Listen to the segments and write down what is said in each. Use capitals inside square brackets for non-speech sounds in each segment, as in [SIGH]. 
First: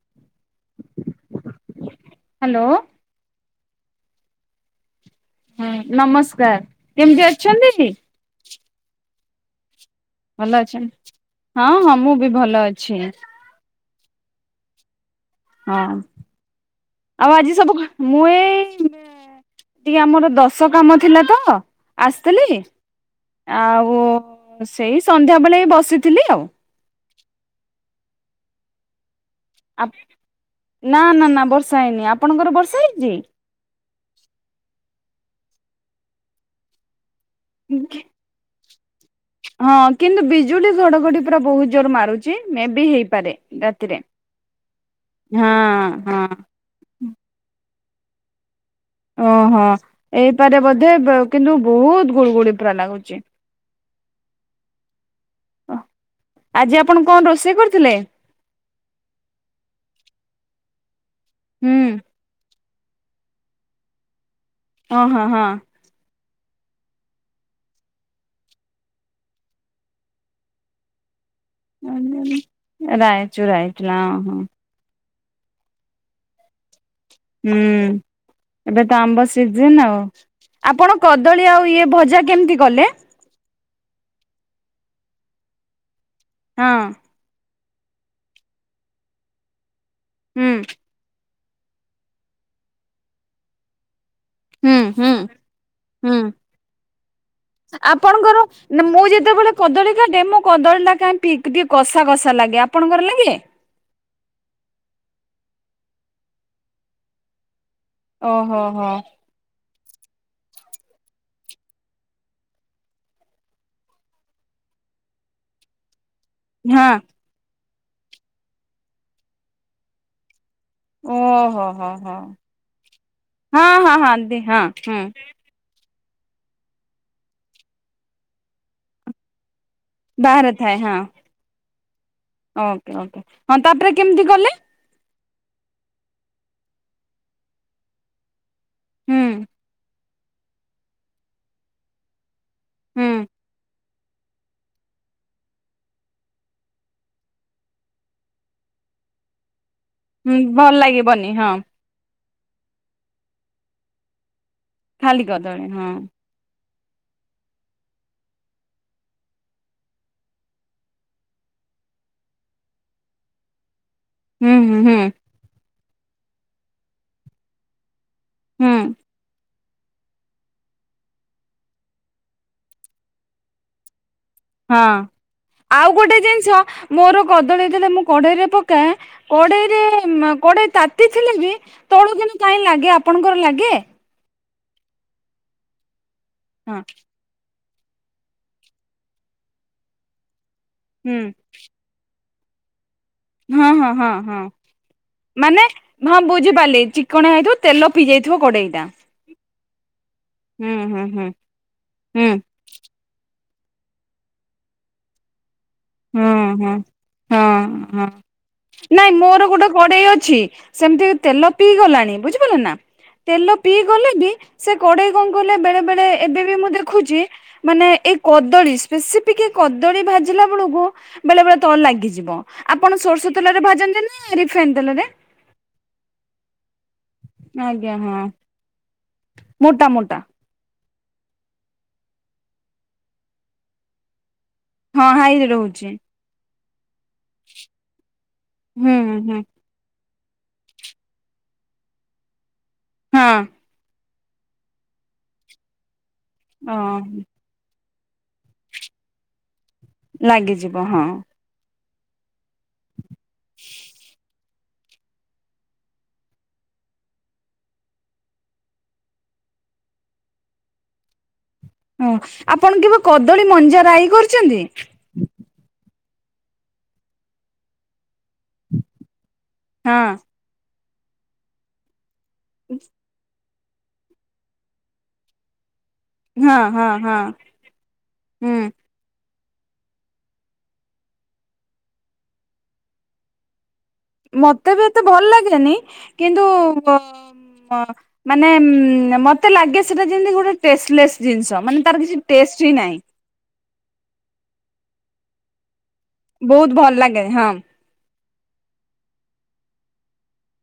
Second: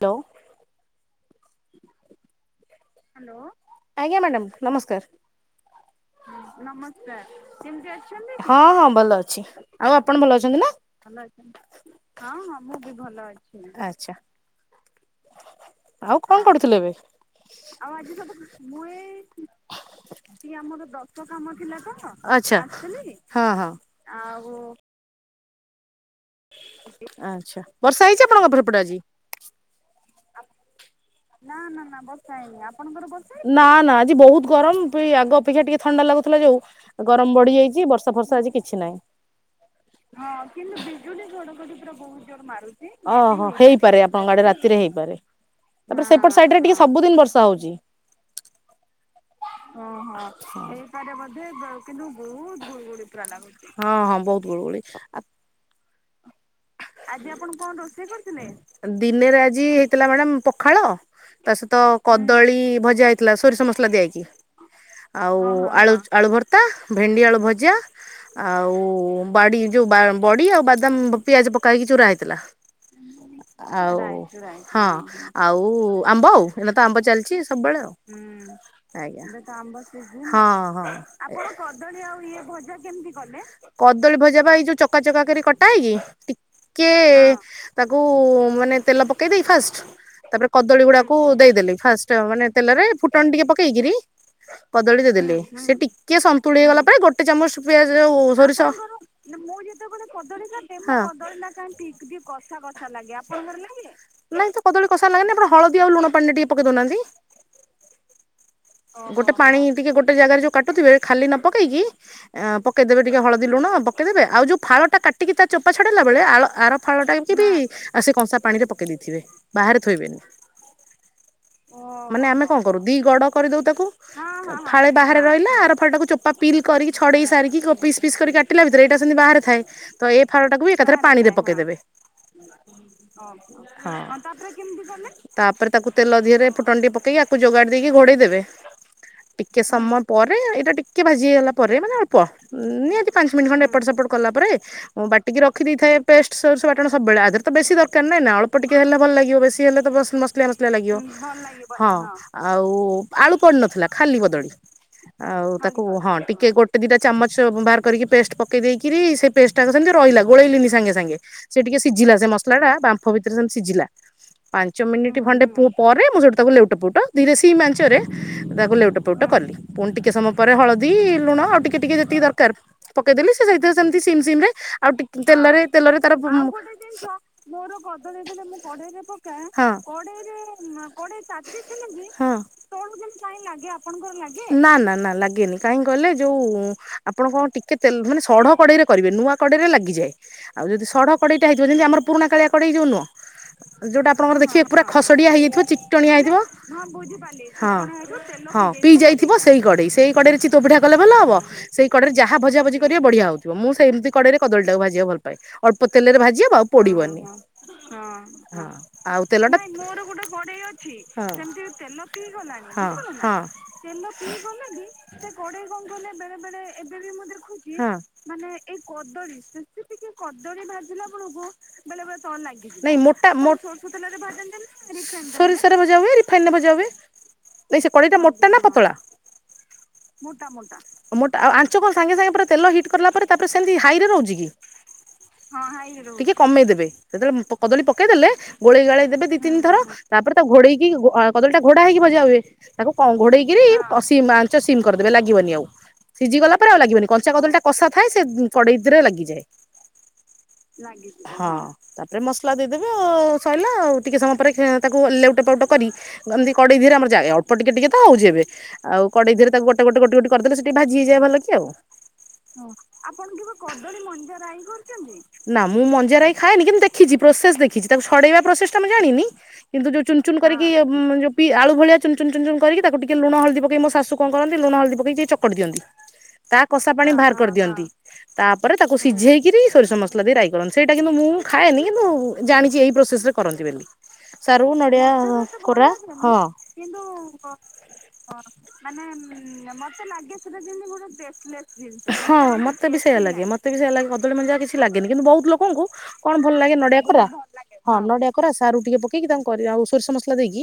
ତ hello. Hello ଆଜ୍ଞା madam ନମସ୍କାର। ହୁଁ ନମସ୍କାର କେମିତି ଅଛନ୍ତି କି? ହଁ ହଁ ଭଲ ଅଛି। ଆଉ ଆପଣ ଭଲ ଅଛନ୍ତି ନା ଭଲ ଅ ହଁ ମୁଁ ବି ହଁ ଭଲ ହଁ ମୁଁ ବି ଅଛି ଭଲ ଅଛି। ଆଚଛା ହଁ ଆଉ କଣ କରୁଥିଲ ଏବେ। ଆଉ ଆଜି ସବୁ ମୁଁ ଏଇ ଟିକେ ଆମର ଦଶ କାମ ଥିଲା ତ ଆ ଥିଲି ଆଚ୍ଛା ହଁ ହଁ ଆଉ ସେଇ ସନ୍ଧ୍ୟାବେଳେ ବସିଥିଲି ଆଉ। ଆଚ୍ଛା ବର୍ଷା ହେଉଛି ଆପଣଙ୍କ ସେପଟେ ଆଜି। ନା ନା ନା ବର୍ଷା ହେଇନି ଆପଣଙ୍କର ବର୍ଷା ହେଇଛି। ନା ନା ଆଜି ବହୁତ ଗରମ ଆଗ ଅପେକ୍ଷା ଟିକେ ଥଣ୍ଡା ଲାଗୁଥିଲା ଯୋଉ। ଗରମ ବଢି ଯାଇଛି ବର୍ଷା ଫର୍ଷା ଆଜି କିଛି ନାହିଁ। ହଁ କିନ୍ତୁ ବିଜୁଳି ଘଡଘଡି ବହୁତ ଜୋର ମାରୁଛି ମେ ବି ହେଇପାରେ ଓହୋ ହେଇପାରେ ରାତିରେ ଆପଣଙ୍କ ଆଡେ ରାତିରେ ହେଇପାରେ। ହଁ। ତାପରେ ହଁ ସେପଟ ସାଇଡ ରେ ଟିକେ ସବୁଦିନ ବର୍ଷା ହଉଛି। ଓହୋ ଏଇପାରେ ବୋଧେ କିନ୍ତୁ ବହୁତ ଗୁଡୁ ଗୁଡି ପୁରା ଲାଗୁଛି। ହଁ, ହଁ, ବହୁତ ଗୁଡ ଗୁଳି ଆ। ଆଜି ଆପଣ କଣ ରୋଷେଇ କରିଥିଲେ? ଦିନେରେ ଆଜି ହେଇଥିଲା ମ୍ୟାଡାମ୍ ପଖାଳ ତା ହୁଁ ସହିତ କଦଳୀ ଭଜା ହେଇ ଥିଲା ସୋରିଷ ମସଲା ଦିଆକି ଓ ହଁ ଆଉ ହଁ। ଆଳୁ ଆଳୁ ଭର୍ତ୍ତା, ଭେଣ୍ଡି ଆଳୁ ଭଜା। ଆଉ ବାଡ଼ି ଯୋଉ ବଡ଼ି ଆଉ ଏକଦମ ପିଆଜ ପକେଇକି ଚୁରୁର ହେଇଥିଲା, ରାଇଚୁ ରାଇଚୁଲା ଆଉ। ଓ ହଁ, ଆଉ ଆମ୍ବ ଆଉ। ହେ ତ ଆମ୍ବ ଚାଲିଛି ସବୁବେଳେ ଆଉ ହୁଁ ଏବେ ତ ଆମ୍ବ ସିଜିନ ଆଉ। ହଁ। ହଁ ଆପଣ କଦଳୀ ଆଉ ଇଏ ଭଜା କେମିତି କଲେ? କଦଳୀ ଭଜା ବା ଏଇ ଯୋଉ ଚକା ଚକା କରି କଟା ହେଇକି ହଁ ଟିକେ। ତାକୁ ମାନେ ତେଲ ପକେଇଦେଇ ଫାଷ୍ଟ। ତାପରେ, ହୁଁ କଦଳୀ ଗୁଡାକୁ ଦେଇଦେଲି ଫାଷ୍ଟ। ମାନେ ତେଲରେ ଫୁଟଣ ଟିକେ ପକେଇକିରି ହୁଁ କଦଳୀ ହୁଁ ଦେଇଦେଲେ। ସେ ହୁଁ ଟିକେ ସନ୍ତୁଳି ହେଇ ଗଲା ପରେ, ଗୋଟେ ଚାମଚ ପିଆଜ, ଆପଣଙ୍କର ସୋରିଷ ନା ମୁଁ ଯେତେବେଳେ କଦଳୀ କାଟେ। ମୋ କଦଳୀ ଟା କାଁ ଟିକେ କଷା, କଷା ଲାଗେ। ଆପଣଙ୍କର ଲାଗେ? ନାଇଁ ତ କଦଳ କଷାର ଲାଗେି ଆପଣ ହଳଦୀ ଆଉ ଲୁଣ ପାଣି ଟିକେ ପକେଇ ଦଉନାହାନ୍ତି। ଓହୋ ହୋ। ଗୋଟେ ପାଣି ଟିକେ ଗୋଟେ ଜାଗାରେ ଯୋଉ କାୁଥେ ଖାଲି ନ ପକେଇକି। ଁ ପକେଇଦବେ ଟିକେ ହଳଦୀ ଲୁଣ ପକେଇଦେବେ। ଆଉ ଫଳ ଟା ଟିକି ତା ଚୋପା ଛଡ଼ାଇଲା ବେଳେ ଆର ହଁ ଫାଳଟା। ବି ଆଉ ସେ କଂସା ପାଣି ରେ ପକେଇ ଦେଇଥିବେ। ବାହାରେ ଥୋଇବେନି। ଓହୋ। ହୋ ହୋ। ମାନେ ଆମେ କଣ କରୁ ଦି ଗଡ କରିଦଉ ହଁ ତାକୁ। ହଁ ହଁ ଦି ହଁ ଫାଳେ ହୁଁ ବାହାରେ ରହିଲା ଆର ଫା ତାକୁ ଚୋପ ବା ପିଲ୍ କରିକି ଛଡେଇ ସାରିକି ପିସ୍ ପିସ୍ କରି କାଟିଲା ଭିତରେ ଏଇଟା ସେମିତି ବାାରେ ଥାଏ। ତ ଏଇ ବାହାରେ ଫାଳଟାକୁ ଥାଏ ବି ହଁ ଏକାଥ ପାଣିରେ ପକେଇଦେବେ। Okay okay. ହଁ, ତାପରେ କେମିତି କଲେ? ତାପରେ ତାକୁ ତେଲ ଧିହରେ ଫୁଟଣ୍ଡି ପକେଇକି ଆକୁ ଯୋଗାଡି ଦେଇକି ଘୋଡ଼େଇ ଦେେବେ। ହୁଁ ଟିକେ ସମୟ ପରେ, ଏଇଟା ଟିକେ ଭାଜି ହେଇଗଲା ପରେ ମାନେ ଅଳ୍ପ। ନିଁହାଜି ହୁଁ। ପାଞ୍ଚ ମିନିଟ୍ ଖଣ୍ଡେ ଏପଟ ସେପଟ କଲା ପରେ ମୁଁ ବାଟିକି ରଖିଦଥାଏ ପେଷ୍ଟ। ସୋସ ବାଟଣ ସବୁବେଳେ ଆଧରେ ତ ବେଶୀ ଦରକାର ନାହିଁ ନା। ଅଳ୍ପ ଟିକେ ହେଲେଲ ଲାଗ ବେଶି ହେଲେ ତ ବସ ମସ ହୁଁ ମସ ଭଲ ଲାଗିବ ଲାଗିବନି ହଁ ହଁ‌ ଆଉ ଆଳୁ ପଡି ନଥିଲା ଖାଲି କଦଳୀ। ଖାଲି ଆଉ କଦଳୀ ତାକୁ ହଁ। ଟିକେ ଗୋଟେ, ଦିଟା ଚାମଚ ବାହାର କରିକି ପେଷ୍ଟ ପକେଇ ଦେଇକିରି ସେ ପେଷ୍ଟ। ସୋ ସେମି ରହିଲ। ଗୋଳେଇଲିନି ସାଙ୍ଗେ, ସାଙ୍ଗେ। ସେ ଟିକେ ସିଝିଲା। ସେ ମସଲା ଟା ବାମ୍ପ ଭିତରେ ସେମି ସିଝିଲା। ହୁଁ ହୁଁ ପାଞ୍ଚ ହୁଁ ମିନିଟ ଖଣ୍ଡେଅ ପରେ ମୁଁ ଯୋଠି ତାକୁ ଲେଉଟ ପୁଟ ଧିରେ ସି ମାଞ୍ଚ ରେ। ହୁଁ ତାକୁ ଲେଉଟ ଫେଉଟ କଲି। ପୁଣି ଟିକେ ସମୟ ପରେ ହଳଦୀ, ଲୁଣ ଆଉ ଟିକେ ଟିକେ ଯେତିକି ଦରକାର ପକେଇଦେଲି। ସେରେ ସେମିତି ସିମ ସିମ ରେ ଆଉ ହଁ ତେଲରେ ଆଉ ତେଲରେ ଗୋଟେ ତାର ଡ କ ଜିନିଷ ମୋର କଦଳୀ ଯେତେବେଳେ ମୁଁ ଚାଚଥିଲେ କଢେଇରେ କି ପକାଏ ତଣଦିନ କଡେଇରେ କଡେଇ ତାତି ଥିଲେ ବି ତଳୁ କିନ୍ତୁ କାହିଁ ଲାଗେ ଆପଣଙ୍କର ଲାଗେ ଆପଣଙ୍କର ଲାଗ [UNINTELLIGIBLE] ନା ନା ନା ଲାଗେନି। କାହିଁ ଗଲେ ଯୋଉ। ହଁ ଆପଣ କଣ ଟିକେେ ମାନେ ସଢ଼ କଡ଼େଇରେ କରିବେ। ନୂଆ କଡ଼େଇରେ ଲାଗିଯାଏ। ଆଉ ଯଦି ସଢ଼ ହୁଁ କଡ଼େଇ ଟଟା ହେଇିବ ଯେମିତି ଆମର। ପୁଣାକାାଆଡ଼େଇ ଯାଉୁଁ। ହଁ ହଁ ଯୋଉଟା ହଁ ଆପଣଙ୍କର ହଁ ଦେଖିବେ ପୁରା ଖସଡିଆ ମାନେ ହେଇଯାଇଥିବ। ଚିକଟଣିଆ ହଁ ହେଇଥିବ। ବୁଝିପାରିଲି ଚିକଣା ହେଇଥିବ ହଁ, ତେଲ ପିଇ ଯାଇଥିବ ହଁ। କଡେଇଟା ପିଇ ଯାଇ ଥିବ ସେଇ କଡ଼େଇ। ସେଇ କଡ଼େଇରେ ଚିତୋ ହୁଁ ପିଠା କଲେ ହୁଁ ଭଲ ହୁଁ ହବ। ସେଇ କଡ଼ରେ ହୁଁ ଯାହା ଭଜାଭଜି କରିବ ବଢିଆ ହଉଥିବ। ମୁଁ ସେମ କଡରେ କଦଳଟକୁାିବା ଭଲ। ଅଳ୍ପ ତେଲରେ ଭା ହୁଁ ଆଉ ହୁଁ ପଡିବନିଁ। ହଁ ହଁ ନାଇଁ ଆଉ ମୋର ତେଲା ଗୋଟେ କଡେଇ ଅଛି [UNINTELLIGIBLE] ସେମିତି ମିତି ପିଇ ତେଲ ଗଲାଣି ବୁଝିପାରିଲେ ପିଇଗଲା ନା ତେ ତେଲ ପିଇ ପିଇଲା ଗଲେ ବି [UNINTELLIGIBLE] ସେ କଡେଇ କଣ କହିଲେ ବେଳେ ବେଳେ ଏବେ ବି ମୁଁ ଦେଖୁଛି ମାନେ ଏଇ କଦଳୀ କଦଳୀ ରେସିପି କି କଦଳୀ ଭାଜିଲା ବେଳକୁ ବେଳେ ବେଳେ ତଳ ଲାଗିଯିବ ଆପଣ ସୋରିଷ ତେଲରେ ଭାଜନ୍ତି ନା ରିଫାଇନ ତେଲରେ? ସୋରିଷରେ ଭଜା ହୁଏ ରିଫାଇନ ରେ ଭଜା ହୁଏ। ନାଇଁ ଆଜ୍ଞା ସେଇ କଡ଼େଇ ଟା ହଁ। ମୋଟା ନା ପତଳା? ମୋଟା ମୋଟା ମୋଟା, ଆଉ ଆଞ୍ଚ କଣ ସାଙ୍ଗେ ସାଙ୍ଗେ ପରେ ତେଲ ହିଟ୍ କଲା ପରେ ତାପରେ ସେମିତି ହାଇରେ ରହୁଛି କି? ହଁ ହାଇରେ ହଁ ହାଇରେ ରହୁଛି, ଟିକେ କମେଇଦେବେ। ସେତେବେଳେ କଦଳୀ ପକେଇ ଦେଲେ ଗୋଳେଇ ହୁଁ ଗାଳେଇ ଦେବେ ହୁଁ ଦି, ତିନି ଥର ତାପରେ ତାକୁ ଘୋଡେଇକି କଦଳୀ ଟା ଘୋଡା ହେଇକି ଭଜା ହୁଏ ତାକୁ କଣ ଘୋଡେଇକିରି ସିମ ଆଞ୍ଚ ସିମ କରିଦେବେ ଲାଗିବନି ଆଉ ସିଝିଗଲା ପରେ ଆଉ ଲାଗିବନି ଓହୋ। କଞ୍ଚା କଦଳୀ ଟା କଷା ଥାଏ ସେ କଡ଼େଇ ଦେହେରେ ଲାଗିଯାଏ। ଲାଗିଯିବ ହଁ, ତାପରେ ମସଲା ଦେଇଦେବେ ଆଉ ସଇଲା ଆଉ ଟିକେ ସମୟ ପରେ ତାକୁ ଲେଉଟ ପାଉଟ କରି ଏମିତି କଡ଼େଇ ଧିରେ ଆମର ଯାଏ ଅଳ୍ପ ଟିକେ ଟିକେ ତ ଆଉ କଡେଇ ଦେହରେ ତାକୁ ଗୋଟେ, ଗୋଟେ, ଗୋଟି, ଗୋଟି କରିଦେଲେ ସେ ଟିକେ ଭାଜି ହେଇଯାଏ ଭଲ କି ଆଉ ହଁ, ଆପଣ କେ ଆପଣ କେବେ କଦଳୀ ମଞ୍ଜା ରାଇ କରିଚନ୍ତି? ନା ମୁଁ ମଞ୍ଜାରାଇ ଖାଏନି କିନ୍ତୁ ଦେଖିଛି ପ୍ରୋସେସ ଦେଖିଛି ତାକୁ ଛଡେଇବା ପ୍ରୋସେସ ଟା ମୁଁ ଜାଣିନି କିନ୍ତୁ ହଁ ଯୋଉ ଚୁନ ଚୁନ କରିକି ଯୋଉ ପି ଆଳୁ ଭଳିଆ ଚୁନ ଚୁନ କରିକି ତାକୁ ଟିକେ ଲୁଣ, ହଳଦୀ ପକେଇ ମୋ ଶାଶୁ କଣ କରନ୍ତି ଲୁଣ, ହଳଦୀ ପକେଇକିଏ ଚକଟି ଦିଅନ୍ତି, ତା ହଁ କଷା ହଁ ପାଣି ହଁ ବାହାର କରିଦିଅନ୍ତି। ହୁଁ। ତାପରେ ତାକୁ ସିଝେଇକିରି ସୋରିଷ ମସଲା ଦେଇ ରାଇ କରନ୍ତି, ସେଇଟା କିନ୍ତୁ ମୁଁ ଖାଏନି କିନ୍ତୁ ଜାଣିଛି ଏହି ପ୍ରୋସେସ୍ରରେ କରନ୍ତି ବୋଲି। ସାରୁ ମତେ ବି ଏତେ ନଡିଆ ଭଲ ଲାଗେନି କୋରା ହଁ କିନ୍ତୁ ମାନେ ଉ ମତେ ଲାଗେ ସେଟା ଯେମିତି ଗୋଟେ ଟେଷ୍ଟଲେସ୍ ଜିନିଷ ମାନେ ତାର କିଛି ଟେଷ୍ଟ ହିଁ ନାହିଁ। ସେୟଆ ଲାଗେ ମତେ ବି ସେୟଆ ଲାଗେ କଦଳୀ ମଞ୍ଜା କିଛି ଲାଗେନି କିନ୍ତୁ ବହୁତ ଲୋକଙ୍କୁ କଣ ଭଲ ଲାଗେ ନଡିଆ କୋରା ହଁ, ନଡିଆ କୋରା ସାରୁ ଟିକେ ପକେଇକି ତାଙ୍କୁ କରିବା ଆଉ ସୋରିଷ ମସଲା ଦେଇକି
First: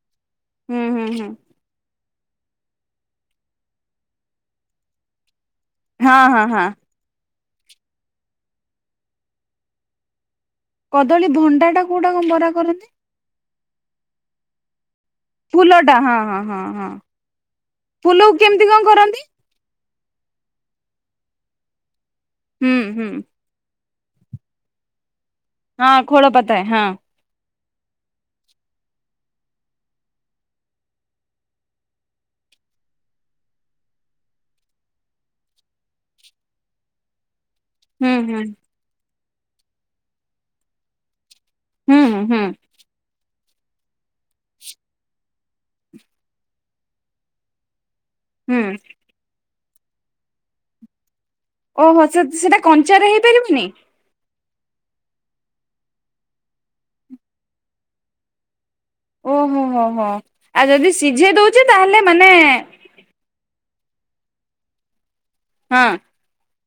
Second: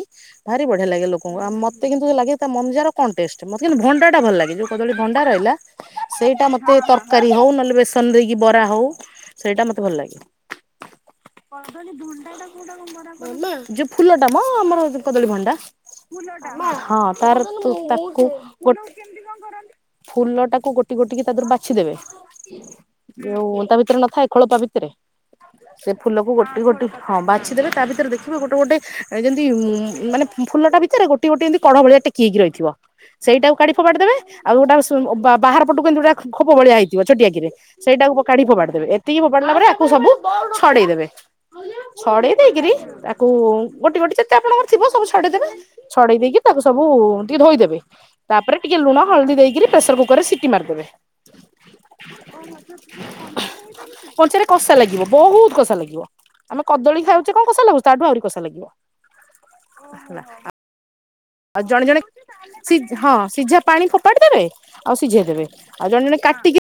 ଭାରି ହୁଁ ବଢିଆ ହୁଁ ଲାଗେ ହୁଁ ଲୋକଙ୍କୁ ଆଉ ମ ତେ କିନ୍ତୁ ଲାଗେ ତା ମଞ୍ଜାର କଣ ଟେଷ୍ଟ୍, ମତେ କିନ୍ତୁ ଭଣ୍ଡାଟା ଭଲ ଲାଗେ ଯଉ କଦଳୀ ଭଣ୍ଡା ରହିଲା ହଁ ହଁ ସେଇଟା ହଁ ମତେ ତରକାରୀ ହଉ ନହେଲେ ବେସନ ଦେଇକି ବରା ହଉ ସେଇଟା ମତେ ଭଲ ଲାଗେ। କଦଳୀ ଭଣ୍ଡା ଟା କୋଉଟା କଣ ବରା କରନ୍ତି? ଯୋଉ ଫୁଲ ଟା ମ ଆମର କଦଳୀ ଭଣ୍ଡା ଫୁଲଟା ହଁ ହଁ ହଁ, ତାର ତାକୁ ଫୁଲକୁ କେମିତି ଗୋ କଣ କରନ୍ତି? ଫୁଲ ଟାକୁ ଗୋଟି ଗୋଟିକି ତା ଦେହରୁ ବାଛିଦେବେ ହୁଁ ହୁଁ ଯଉ ତା ଭିତରେ ନଥାଏ ଖୋଳପା ଭିତରେ, ସେ ହଁ ଖୋଳ ଫୁଲକୁ ଗୋଟି ପତାଏ ଗୋଟି ହଁ, ବାଛିଦେବେ ତା ଭିତରେ ଦେଖିବେ ଗୋଟେ ଗୋଟେ ଯେମିତି ଉ ମାନେ ଫୁଲଟା ଭିତରେ ଗୋଟେ ଗୋଟେ ଏମିତି କଢ଼ ଭଳିଆ ଟିକ କି ହେଇକି ରହିଥିବ, ସେଇଟାକୁ କାଢି ଫୋପାଡି ଦେବେ ଆଉ ଗୋଟା ବାହାର ପଟକୁ ଏମିତି ଗୋଟେ ଖୋପ ଭଳିଆ ହେଇଥିବ ଛୋଟିଆକିରି ସେଇଟା ହୁଁ କୁ ହୁଁ କାଢି ଫୋପାଡି ଦେବେ। ତିକି ଫୋପାଡିଲା ପରେ ଆକୁ ସବୁ ଛଡେଇଦେବେ, ହୁଁ ହୁଁ ଛଡେଇ ହୁଁ ଦେଇକିରି କୁ ଗୋଟି ଗୋଟି ଯେତେ ଆପଣଙ୍କର ଥିବ ସବୁ ଛଡେଇ ଦେବେ। ଛଡେଇ ଦେଇକି ତାକୁ ସବୁ ଟିକେ ଧୋଇଦେବେ ତାପରେ ହୁଁ ଟିକେ ଲୁଣ ହଳଦୀ ଦେଇକରି ପ୍ରେସର କୁକରରେ ସିଟି ମାରିଦେବେ। ଓହୋ ସେ ସେଟା କଞ୍ଚା ରେ ହେଇପାରିବନି? କଞ୍ଚାରେ କଷା ଲାଗିବ ବହୁତ କଷା ଲାଗିବ, ଆମେ କଦଳୀ ଖାଉଛେ କଣ କଷା ଲାଗୁଛ ତାଠୁ ଆହୁରି କଷା ଲାଗିବ। ଓହୋ ହୋ, ହୋ, ହେଲା ଆଉ ଯଦି ସେ ଆଉ ଜଣେ ଜଣେ ସି ହଁ ସିଝା ପାଣି ଫୋପାଡ଼ି ଦେବେ ଆଉ ସିଝେଇ ଦେବେ, ହଁ ଆଉ ଜଣେ ଜଣେ କାଟିିକି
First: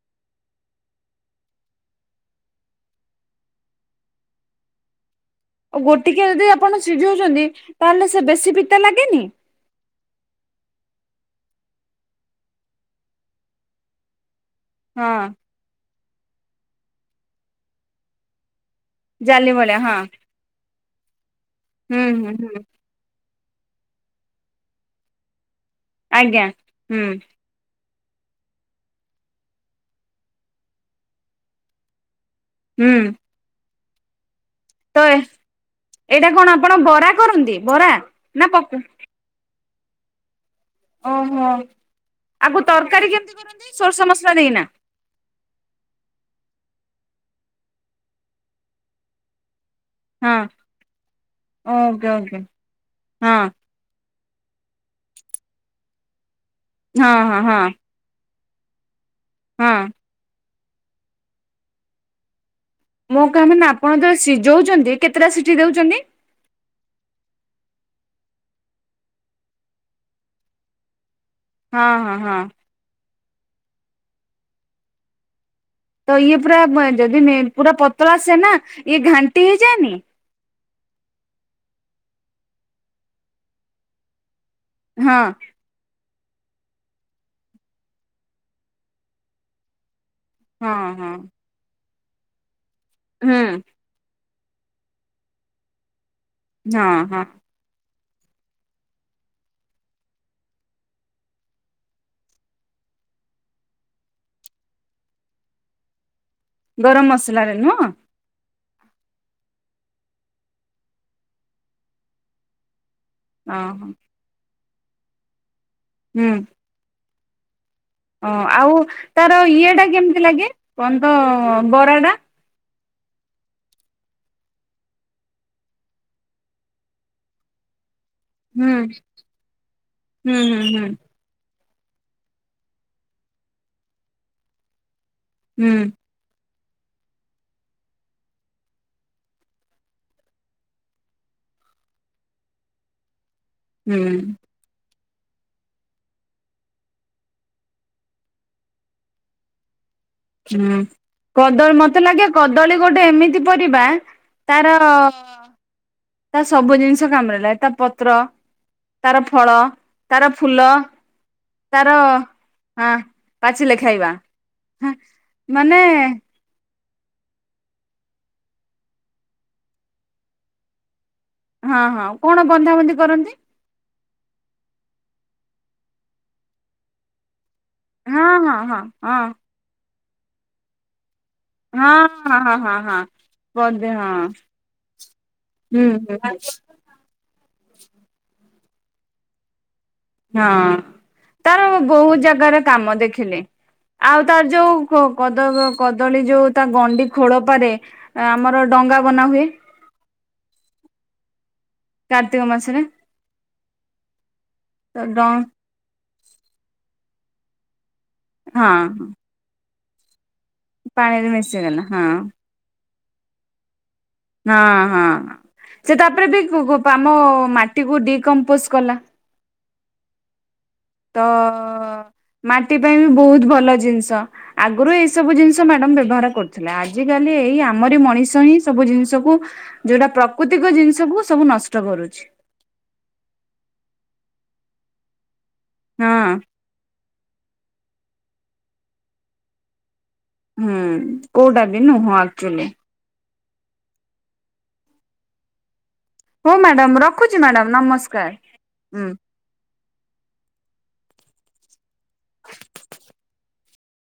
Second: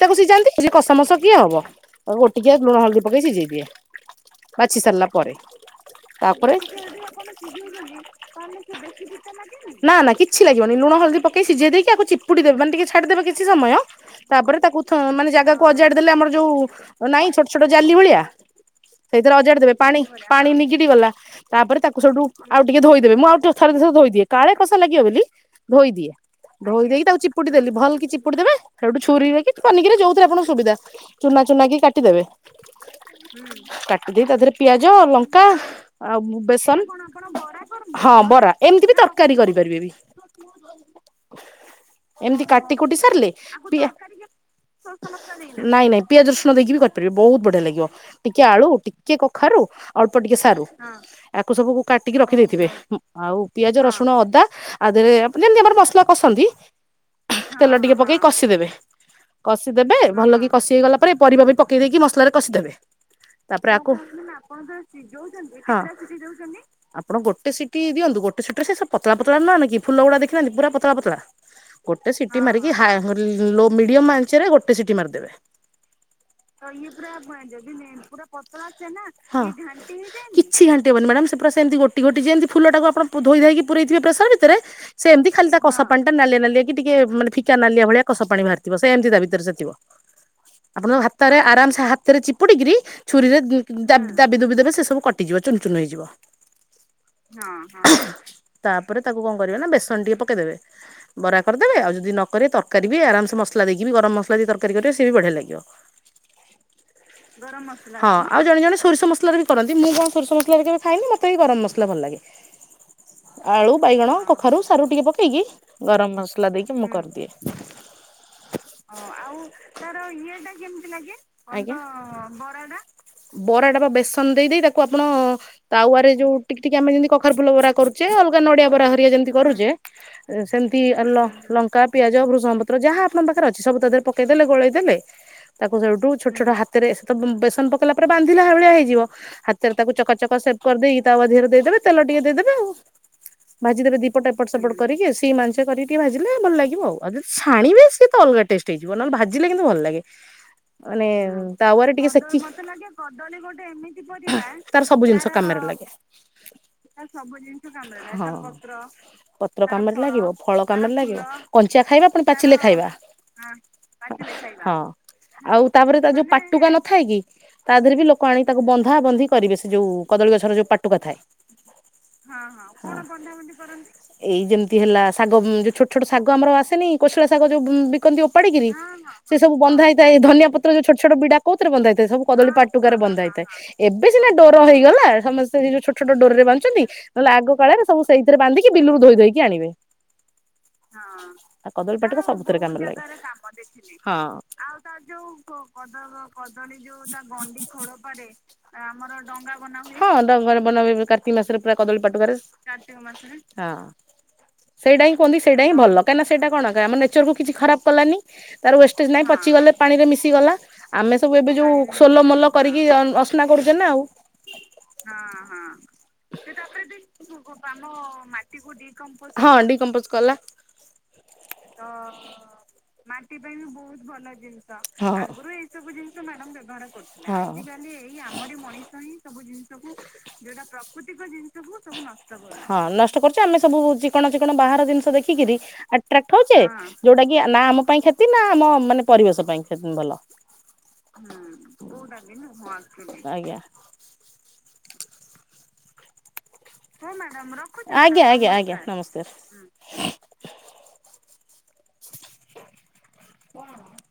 ତାକୁ ସିଝାନ୍ତି ସେ କସମସ କିଏ ହବ ଆଉ ଗୋଟିକିଆ ଲୁଣ, ହଳଦୀ ପକେଇ ସିଝେଇ ଦିଏ। ପାଚି ସାରିଲା ପରେ। ଆଉ ଗୋଟିକିଆ ଯଦି ତାପରେ ଆପଣ ସିଝଉଛନ୍ତି ତାହେଲେ ସେ ବେଶୀ ପିତା ଲାଗେନି? ନା, ନା କିଛି ଲାଗିବନି ଲୁଣ, ହଳଦୀ ପକେଇ ସିଝେଇ ଦେଇକି ଆକୁ ଚିପୁଡ଼ି ଦେବେ ମାନେ ଟିକେ ଛାଡିଦେବେ କିଛି ସମୟ ତାପରେ ତାକୁ ଥ ହଁ ମାନେ ଜାଗାକୁ ଅଜାଡି ଦେଲେ ଆମର ଯୋଉ ନାଇଁ ଛୋଟ, ଛୋଟ ଜାଲି ଭଳିଆ? ସେଇଥିରେ ଜାଲି ଅଜାଡ଼ି ଦେବେ ଭଳିଆ ହଁ ପାଣି ପାଣି ନିଗିଡ଼ି ଗଲା ତାପରେ ତାକୁ ହୁଁ ସେଉଠୁ ହୁଁ ଆଉ ହୁଁ ଟିକେ ଧୋଇଦେବେ, ମୁଁ ଆଉ ଥରେ ଦିଥରେ ଧୋଇ ଦିଏ କାଳେ କଷା ଲାଗିବ ବୋଲି ଧୋଇ ଦିଏ ଆଜ୍ଞା ଧୋଇ ଦେଇକି ହୁଁ ତାକୁ ଚିପୁ ପୁଡ଼ି ଦେଲି ଭଲ୍ କି ଚିପୁଡ଼ି ଦେବେ। ସେଉଠୁ ଛୁରୀରେ କି ପନିକି ରେ ଯୋଉଥିରେ ଆପଣ ସୁବିଧା ଚୁନା ଚୁନା କି କାଟିଦେବେ। ହୁଁ। କା ଦେଇ ତା ଦେହରେ ପିଆଜ, ତ ଲଙ୍କା ଏଇଟା ଆଉ କଣ ଆପଣ ବେସନ ବରା କରନ୍ତି ବରା ହଁ ନା ବରା ପକ ଏମିତି ବି ତରକା କାରି କରିପାରିବେ ବି। ଓହୋ ଏମିତି ଆକୁ କାଟି କୁଟି ତରକାରୀ ସାରିଲେ କେମିତି କରନ୍ତି, ପିଆ ସୋରଷ ମସଲା ଦେଇକିନା? ନାଇଁ ନାଇଁ ପିଆଜ ରଷୁଣ ଦେଇକି ବି କରିପାରିବେ, ବହୁତ ବଢିଆ ଲାଗିବ। ଟିକେ ଆଳୁ ଟିକେ କଖାରୁ ଅଳ୍ପ ହଁ ଟିକେ ସାରୁ ଆକୁ ସବୁକୁ ଓକେ କାଟିକି ଓକେ ରଖିଦେଇଥିବେ, ଆଉ ହଁ ପିଆଜ, ରସୁଣ, ଅଦା ଆ ଦେହରେ ଆପ ଯେମତି ଆମର ମସଲା କଷନ୍ତି, ହଁ ହଁ ହଁ ତେଲ ଟିକେ ପକେଇକି କଷିଦେବେ। ହଁ କଷିଦେବେ ଭଲ କି କଷି ହେଇଗଲା ପରେ ପରିବା ବି ପକେଇ ଦେଇକି ମସଲାରେ କଷିଦେବେ। ମୋ କାହା ମାନ ତାପରେ ଆକୁ ଆପଣ ଯେ ସିଝଉଛନ୍ତି କେତେଟା ସିଟିି ଦଉଛନ୍ତି? ସିଯୋଚନ୍ତି ଆପଣ ଗୋଟେ ସିଟି ଦିଅନ୍ତୁ ଗୋଟେ ସିଟରେ ସେ ପତଳା ପତଳା ନେ କି ଫଲଗୁଡା ଦେଖି ନାହାନ୍ତି ପୁର ପତଳା ପତଳା। ହଁ ଗୋଟେ ହଁ ହଁ ସିଟି ମାରିକି ହା ଲୋ ମିଡିୟମ ଆଞ୍ଚରେ ଗୋଟେ ସିଟି ମାରିଦେବେ। ତ ଇଏ ପୁରା ଯଦି ପୁରା ପତଳା ଆସେନା ଇଏ ଘାଣ୍ଟି ହଁ ହେଇଯାଏନି। କିଛି ଘାଟି ହବନି ମ୍ୟାଡ଼ାମ ସେ ପୁରା ସେମତି ଗୋଟି ଗୋଟି ଯେମତି ଫୁଲ ଟାକୁ ଆପଣ ଧୋଇ ଦେଇକି ପୁରେଇଥିବ ପ୍ରେସର୍ ଭିତରେ ହଁ ସେମିତି ଖାଲି ତା କଷା ପାଣି ଟା ନାଲିଆ ନାଲିଆ କି ଟିକେ ମାନେ ଫିକା ନାଲିଆ ଭଳିଆ କଷ ପାଣି ବାହାରିଥିବ ସେ ଏମିତି ତା ଭିତରେ ସେ ଥିବ ହଁ ଆପଣଙ୍କ ହଁ ହାତରେ ଆରାମସେ ହା ସେଥିରେ ଚିପୁଡ଼ିକିରି ହୁଁ ଛୁରୀରେ ଦାବି ଦୁବି ଦେବେ ସେ ସବୁ କଟିଯିବ ଚୁନ୍ ଚୁନ୍ ହେଇଯିବ। ହଁ ହଁ। ହଁ ହଁ ହଁ ତାପରେ ତାକୁ କଣ କରିବେ ନା ବେସନ ଟିକେ ପକେଇଦେବେ ବରା କରିଦେବେ ଆଉ ଯଦି ନ କରିବେ ତର କରିବେ ଆରାମସେ ମସଲା ଦେଇକି ବି ଗରମ ମସଲା ଦେଇ ତରକାରୀ କରିବେ ସେ ବି ବଢିଆ ଲାଗିବ। ଗରମ ମସଲାରେ ଗରମ ନୁହଁ ମସଲା ହଁ। ଆଉ ଜଣେ ଜଣ ସୋରିଷ ମସଲାରେ ବି କରନ୍ତି ମୁଁ କଣ ସରିଷସଲାରେ କେବେ ଖାଇନି ମତେ ବି ଗରମ ମସଲା ଭଲ ଲାଗେ। ଆଳୁ ଓହୋ ବାଇଗଣ କଖାରୁ ସାରୁ ଟିକେ ପକେଇକି ଗରମ ମସଲା ଦେଇକି ମୁଁ କରିଦିଏ। ହଁ ଆଉ ତାର ଇଏଟା କେମିତି ଲାଗେ କଣ ତ ବରାଟା? ବରା ଟା ବରାଟା ବା ବେସନ ଦେଇ ଦେଇ ତାକୁ ଆପଣ ତାୱରେ ଯୋଉ ଟିକି ଟିକି ଆମେ ଯେମିତି କଖାରୁ ଫୁଲ ବରା କରୁଚେ ଆଲ ନଡ଼ିଆ ହୁଁ ବରା ହରିକା ଯେମିତି କରୁଚେ ହୁଁ ସେମିତି ହୁଁ ଲ ଲଙ୍କା ବୃଷଙ୍ଗପତ୍ର ଯାହା ଆପଣଙ୍କ ପାଖରେ ଅଛି ସବୁ ତା ଦେହରେ ପକେଇ ଦେଲେ ଗୋଳେଇ ଦେଲେ ହୁଁ ତାକୁ ସେଉଠୁ ଛୋଟ ଛୋଟ ହାତ ରେ ସେ ତ ବେସନ ପକେଇଲା ପରେ ବାନ୍ଧିଲା ଭଳିଆ ହେଇଯିବ। ହାତରେ ତାକୁ ଚକା ଚକା ସେ କରିଦେଇକି ତାୱ ଦିହରେ ଦେଇଦେବେ ତେଲ ଟିକେ ଦେଇଦେବେ ଆଉ। ଭାଜି ଦେବେ ହୁଁ ଦିପଟ ଏପଟ ସେପଟ କରିକି ସେଇ ମାଂସ କରିକି ଭାଜିଲେ ଭଲ ଲାଗିବ ଆଉ। ଅଯେ ଛାଣିବି ସେତ ଅଲଗା ଟେଷ୍ଟ ହେଇଯିବ ନହେଲେ ଭାଜିଲେ କିନ୍ତୁ ଭଲ ଲାଗେ। ହୁଁ ହୁଁ ମାନେ କଦଳୀ ତାୱରେ ମତେ ଟିକେ ଲାଗେ ସେକିକି ମତେ କଦଳୀ ଲାଗେ ଗୋଟେ କଦଳି ଏମିତି ଗୋଟେ ପରିବା ଏମିତି ତାର ସବୁ ଜିନିଷ କାମରେ ଲାଗେ। ତାର ସବୁ ଜିନିଷ କାମରେ ଲାଗେ ତା ପତ୍ର ପତ୍ର ତାର ଫଳ ତାର ଫୁଲ ଙ୍କଞ୍ଚା ତାର ଖାଇବା ପୁଣି ପାଚିଲେ ଖାଇବା। ହଁ ପାଚିଲେ ଖାଇବା ହଁ ଆଉ ମାନେ ତାପରେ ତା ଯୋଉ ପାଟୁକା ନ ଥାଏ କି ତା ଦେହରେ ବି ଲୋକ ଆଣିକି ତାକୁ ବନ୍ଧା ବନ୍ଧି କରିବେ ସେ ଯୋଉ କଦଳୀ ଗଛର ଯୋଉ ପାଟୁକା ଥାଏ। ହଁ ହଁ କଣ ବନ୍ଧାବନ୍ଧି କରନ୍ତି? ଏଇ ଯେମିତି ହେଲା ଶାଗ ଯୋଉ ଛୋଟ ଛୋଟ ଶାଗ ଆମର ଆସେନି କୋଶଳା ଶାଗ ଯୋଉ ବି କନ୍ତି ହଁ ହଁ ଓପାଡିକିରି ହଁ ହଁ ସେ ସବୁ ବନ୍ଧ ହେଇଥାଏ ଧନଆ ପତ୍ର ଯୋଉ ଛୋଟ ଛୋଟ ବିଡା। କଉଥି ରେ ବନ୍ଧା ହଁ ହେଇଇଥାଏ ସବ ହଁ କଦଳୀ ହଁ ହଁ ପାଟୁକା ହଁ ରେ ବନ୍ଧା ହେଇଥାଏ। ବୋଧେ ଏବେ ହଁ ସିନା ଡୋର ହେଇଗଲା ସମସ୍ତେ ସେ ଯୋଉ ହୁଁ ଛୋଟ ଛୋଟ ହୁଁ ଡୋର ରେ ବାନ୍ଧୁଛନ୍ତି। ନ ହେଲେ ଆଗ କାଳ ସବୁ ସେଇଥିରେ ନ୍ଧିକି ବିଲରୁ ଧୋଇ ଧୋଇକି ଆଣିବେ। ହଁ। ତାର ଆଉ କଦଳୀ ବହୁତ ପାଟୁକା ସବୁଥିରେ ଜାଗାରେ କାମରେ କାମ ଲାଗେ ଦେଖିଲେ ଆଉ ହଁ। ତାର ଯୋଉ କଦଳୀ ଯୋଉ ତା ଗଣ୍ଡି ଖୋଳପାରେ ଆମର ଡଙ୍ଗା ବନା ହୁୁଏ। ହଁ ଡଙ୍ଗା ରେ ବନା ହୁଏ, କାର୍ତ୍ତିକ ମାସରେ ପୁରା କଦଳୀ ପାଟୁ କା ରେ, କାର୍ତ୍ତିକ ମାସରେ କାର୍ତ୍ତିକ ମାସରେ। ତ ସେଇଟା ହିଁ ଡ କହନ୍ତି ସେଇଟା ହଁ ଭଲ କାହିଁକି ନା ସେଇଟା କଣ ଆମ ନେଚରକୁ କିଛି ଖପ କଲାନି, ହଁ ତାର ୱଷ୍ଟେଜ ନାହିଁ। ପଚି ଗଲେ ପାଣି ରେ ମିଶି ଗଲା ଆମେ ପାଣିରେ ସବୁ ଏବେ ଯୋଉ ମିଶିଗଲା ହଁ ସୋଲ ମୋଲ କରିକି ଅସନା କରୁଛେ ନା ଆଉ। ହଁ, ହଁ ସେ ତାପରେ ବି ଆମ ମାଟିକୁ ଡି କମ୍ପୋଜ କଲା। ହଁ, ଡିିକମ୍ପୋଜ କଲା। ତ ତ ମାଟି ପାଇଁ ବି ବହୁତ ଭଲ ଜିନିଷ ଆଗରୁ ଏଇ ହଁ ସବୁ ଜିନିଷ ମ୍ୟାଡମ ବ୍ୟବହାର କରୁ ଆଜି କାଲି ଏଇ ହଁ। ଆମରି ମଣିଷ ହିଁ ସବୁ ଜିନିଷକୁ ଯୋଉଟା ପ୍ରାକୃତିକ ଜିନିଷକୁ ସବୁ ନଷ୍ଟ ତ କରୁଛି। ହଁ, ନଷ୍ଟ କରୁଛେ ଆମେ ସବୁ ଚିକଣ ଚିକଣ ବାହାର ଜିନିଷ ଦେଖି କିରି। ହଁ ଆଟ୍ରାକ୍ଟ ହଉଛେ ଯୋଉଟା କି ନା ଆମ ପାଇଁ କ୍ଷତି ନା ଆମ ମାନେ ପରିବେଶ ପାଇଁ କ୍ ଭଲ। ହୁଁ, କୋଉଟା ବି ନୁହଁ ଆକ୍ଚୁଆଲି। ଆ୍ଞା। ହଉ ମ୍ୟାଡାମ ହଉ ମ୍ୟାଡ଼ାମ ମ୍ୟାଡାମ ରଖୁଛି, ଆଜ୍ଞା, ନମସ୍କାର ଆଜ୍ଞା, ଆଜ୍ଞା, ହୁଁ ନମସ୍କାର।